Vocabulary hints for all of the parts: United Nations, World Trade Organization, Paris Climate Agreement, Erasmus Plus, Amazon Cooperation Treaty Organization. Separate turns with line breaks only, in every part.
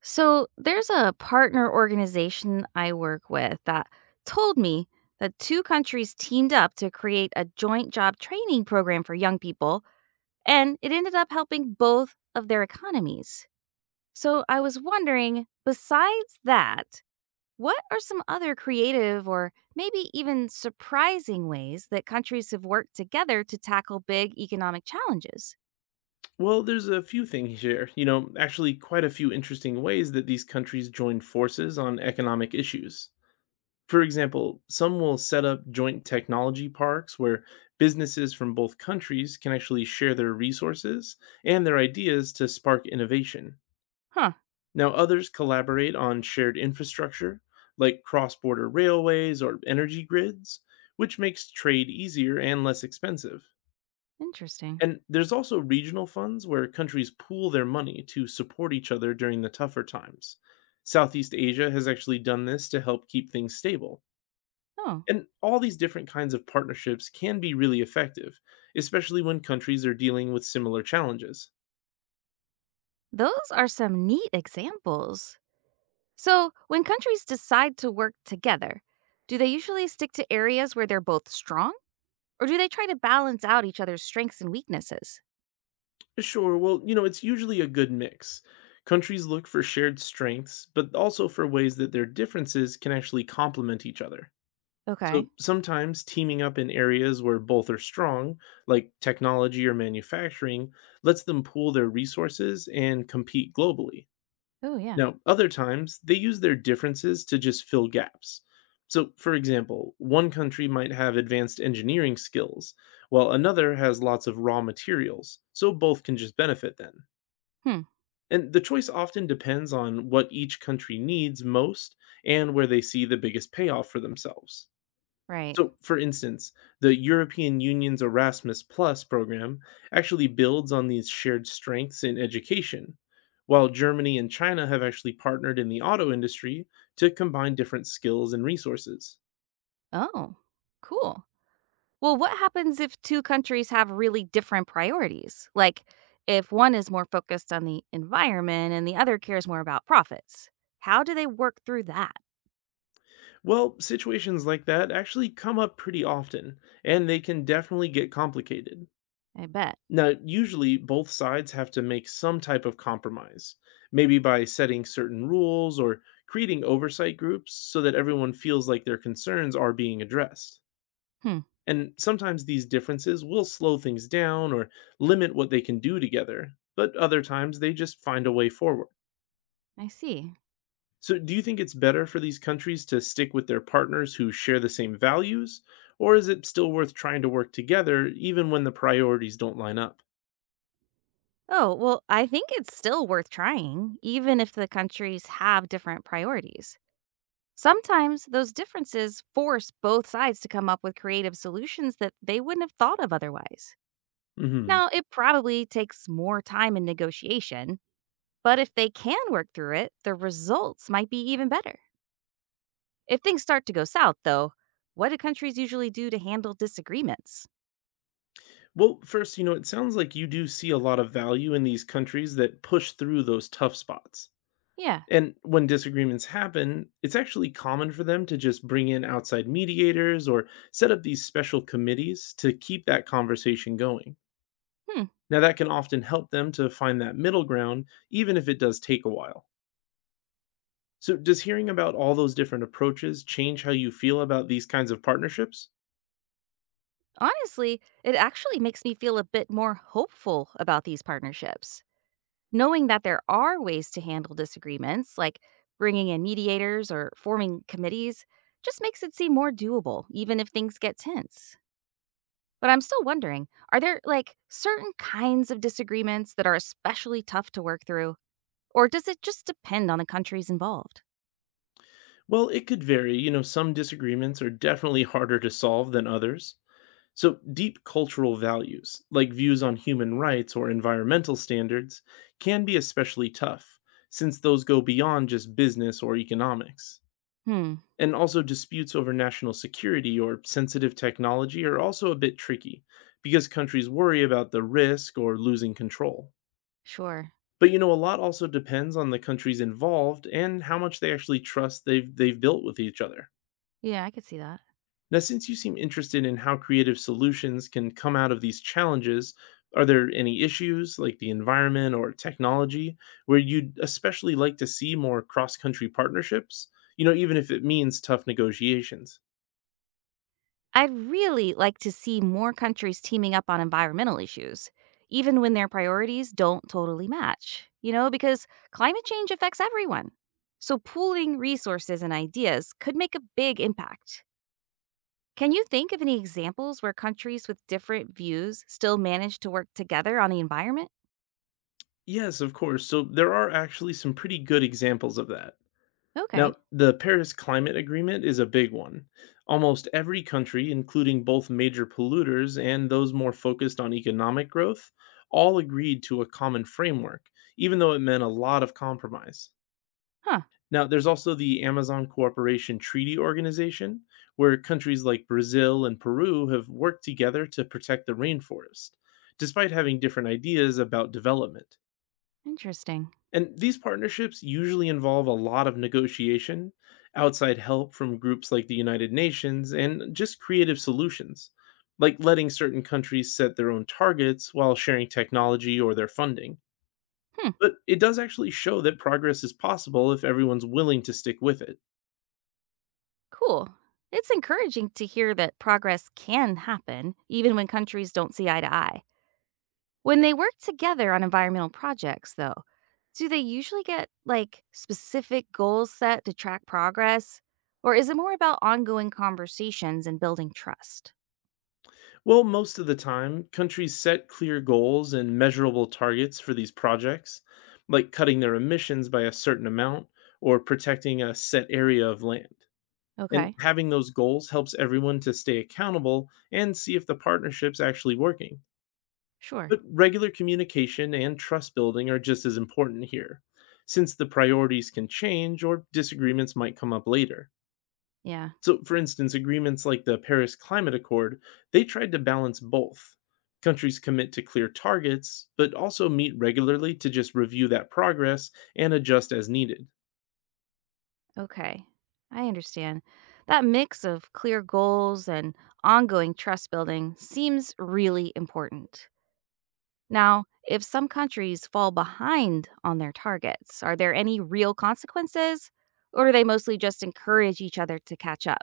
So there's a partner organization I work with that told me that two countries teamed up to create a joint job training program for young people, and it ended up helping both of their economies. So I was wondering, besides that, what are some other creative or maybe even surprising ways that countries have worked together to tackle big economic challenges?
Well, there's a few things here, you know, actually, quite a few interesting ways that these countries join forces on economic issues. For example, some will set up joint technology parks where businesses from both countries can actually share their resources and their ideas to spark innovation.
Huh,
Now, others collaborate on shared infrastructure, like cross border railways or energy grids, which makes trade easier and less expensive.
interesting.
And there's also regional funds where countries pool their money to support each other during the tougher times. Southeast Asia has actually done this to help keep things stable.
Oh,
And all these different kinds of partnerships can be really effective, especially when countries are dealing with similar challenges.
those are some neat examples. So, when countries decide to work together, do they usually stick to areas where they're both strong, or do they try to balance out each other's strengths and weaknesses?
Sure, well, you know, it's usually a good mix. Countries look for shared strengths, but also for ways that their differences can actually complement each other. So
Okay.
sometimes teaming up in areas where both are strong, like technology or manufacturing, lets them pool their resources and compete globally.
Oh, yeah.
Now, other times, they use their differences to just fill gaps. So, for example, one country might have advanced engineering skills, while another has lots of raw materials, so both can just benefit then.
Hmm.
And the choice often depends on what each country needs most and where they see the biggest payoff for themselves.
Right.
So, for instance, the European Union's Erasmus Plus program actually builds on these shared strengths in education, while Germany and China have actually partnered in the auto industry to combine different skills and resources.
Oh, cool. Well, what happens if two countries have really different priorities? Like, if one is more focused on the environment and the other cares more about profits, how do they work through that?
Well, situations like that actually come up pretty often, and they can definitely get complicated.
I bet.
Now, usually both sides have to make some type of compromise, maybe by setting certain rules or creating oversight groups so that everyone feels like their concerns are being addressed.
Hmm.
And sometimes these differences will slow things down or limit what they can do together, but other times they just find a way forward.
I see.
So, do you think it's better for these countries to stick with their partners who share the same values, or is it still worth trying to work together even when the priorities don't line up?
Oh, well, I think it's still worth trying, even if the countries have different priorities. Sometimes those differences force both sides to come up with creative solutions that they wouldn't have thought of otherwise.
Hmm.
Now, it probably takes more time and negotiation, but if they can work through it, the results might be even better. If things start to go south, though, what do countries usually do to handle disagreements?
Well, first, you know, it sounds like you do see a lot of value in these countries that push through those tough spots.
Yeah.
And when disagreements happen, it's actually common for them to just bring in outside mediators or set up these special committees to keep that conversation going.
Hmm.
Now, that can often help them to find that middle ground, even if it does take a while. So, does hearing about all those different approaches change how you feel about these kinds of partnerships?
Honestly, it actually makes me feel a bit more hopeful about these partnerships. Knowing that there are ways to handle disagreements, like bringing in mediators or forming committees, just makes it seem more doable, even if things get tense. But I'm still wondering, are there like certain kinds of disagreements that are especially tough to work through? Or does it just depend on the countries involved?
Well, it could vary. You know, some disagreements are definitely harder to solve than others. So, deep cultural values, like views on human rights or environmental standards, can be especially tough, since those go beyond just business or economics.
Hmm,
And also, disputes over national security or sensitive technology are also a bit tricky, because countries worry about the risk or losing control.
sure.
But you know, a lot also depends on the countries involved and how much they actually trust they've built with each other.
Yeah, I could see that.
Now, since you seem interested in how creative solutions can come out of these challenges, are there any issues like the environment or technology where you'd especially like to see more cross country partnerships? You know, even if it means tough negotiations.
I'd really like to see more countries teaming up on environmental issues, even when their priorities don't totally match, you know, because climate change affects everyone. So, pooling resources and ideas could make a big impact. Can you think of any examples where countries with different views still manage to work together on the environment?
Yes, of course. So there are actually some pretty good examples of that.
Okay.
Now, the Paris Climate Agreement is a big one. Almost every country, including both major polluters and those more focused on economic growth, all agreed to a common framework, even though it meant a lot of compromise.
Huh.
Now, there's also the Amazon Cooperation Treaty Organization, where countries like Brazil and Peru have worked together to protect the rainforest, despite having different ideas about development.
Interesting.
And these partnerships usually involve a lot of negotiation, outside help from groups like the United Nations, and just creative solutions, like letting certain countries set their own targets while sharing technology or their funding.
Hmm.
But it does actually show that progress is possible if everyone's willing to stick with it.
Cool. It's encouraging to hear that progress can happen even when countries don't see eye to eye. When they work together on environmental projects, though, do they usually get like specific goals set to track progress? Or is it more about ongoing conversations and building trust?
Well, most of the time, countries set clear goals and measurable targets for these projects, like cutting their emissions by a certain amount or protecting a set area of land. And
Okay,
having those goals helps everyone to stay accountable and see if the partnership's actually working.
sure.
But regular communication and trust building are just as important here, since the priorities can change or disagreements might come up later.
Yeah,
So, for instance, agreements like the Paris Climate Accord, they tried to balance both. Countries commit to clear targets, but also meet regularly to just review that progress and adjust as needed.
okay. I understand. That mix of clear goals and ongoing trust building seems really important. Now, if some countries fall behind on their targets, are there any real consequences? Or do they mostly just encourage each other to catch up?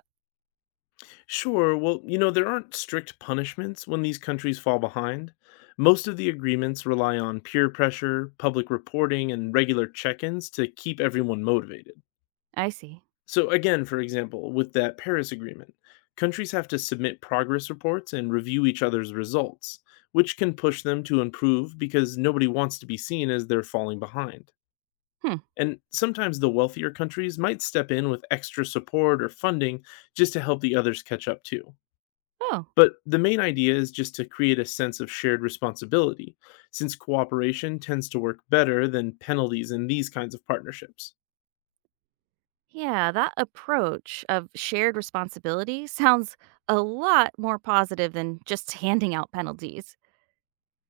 Sure. Well, you know, there aren't strict punishments when these countries fall behind. Most of the agreements rely on peer pressure, public reporting, and regular check ins to keep everyone motivated.
I see.
So, again, for example, with that Paris Agreement, countries have to submit progress reports and review each other's results, which can push them to improve because nobody wants to be seen as they're falling behind.
Hmm.
And sometimes the wealthier countries might step in with extra support or funding just to help the others catch up too.
Oh,
But the main idea is just to create a sense of shared responsibility, since cooperation tends to work better than penalties in these kinds of partnerships.
yeah. That approach of shared responsibility sounds a lot more positive than just handing out penalties.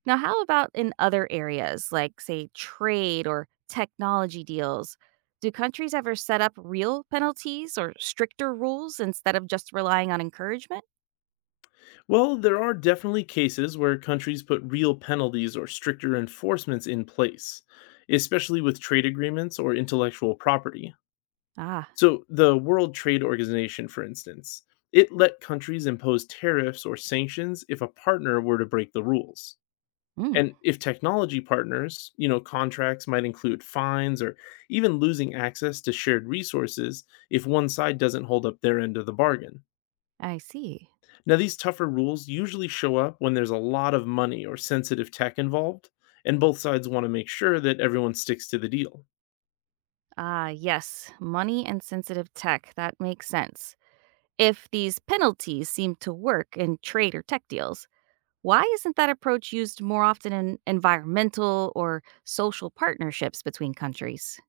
Now, how about in other areas, like, say, trade or technology deals? Do countries ever set up real penalties or stricter rules instead of just relying on encouragement?
Well, there are definitely cases where countries put real penalties or stricter enforcements in place, especially with trade agreements or intellectual property.
Ah,
So, the World Trade Organization, for instance, it let countries impose tariffs or sanctions if a partner were to break the rules.
mm,
And if technology partners, you know, contracts might include fines or even losing access to shared resources if one side doesn't hold up their end of the bargain.
I see.
Now, these tougher rules usually show up when there's a lot of money or sensitive tech involved, and both sides want to make sure that everyone sticks to the deal.
Ah, yes, money and sensitive tech. That makes sense. If these penalties seem to work in trade or tech deals, why isn't that approach used more often in environmental or social partnerships between countries?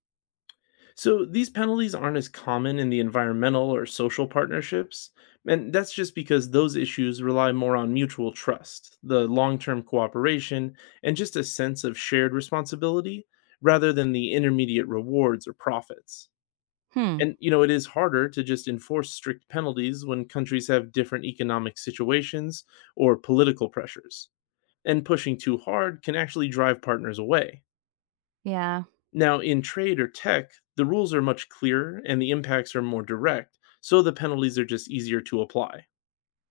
So these penalties aren't as common in the environmental or social partnerships, and that's just because those issues rely more on mutual trust, the long term cooperation, and just a sense of shared responsibility rather than the intermediate rewards or profits.
Hmm.
And, you know, it is harder to just enforce strict penalties when countries have different economic situations or political pressures. And pushing too hard can actually drive partners away.
Yeah,
Now, in trade or tech, the rules are much clearer and the impacts are more direct, so the penalties are just easier to apply.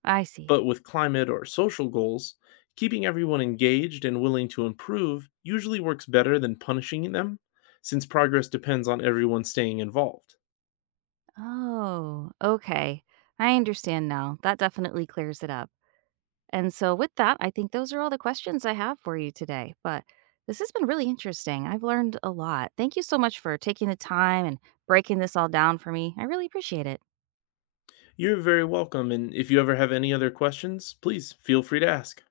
I see.
But with climate or social goals, keeping everyone engaged and willing to improve usually works better than punishing them, since progress depends on everyone staying involved.
Oh, okay. I understand now. That definitely clears it up. And so, with that, I think those are all the questions I have for you today. But this has been really interesting. I've learned a lot. Thank you so much for taking the time and breaking this all down for me. I really appreciate it.
You're very welcome. And if you ever have any other questions, please feel free to ask.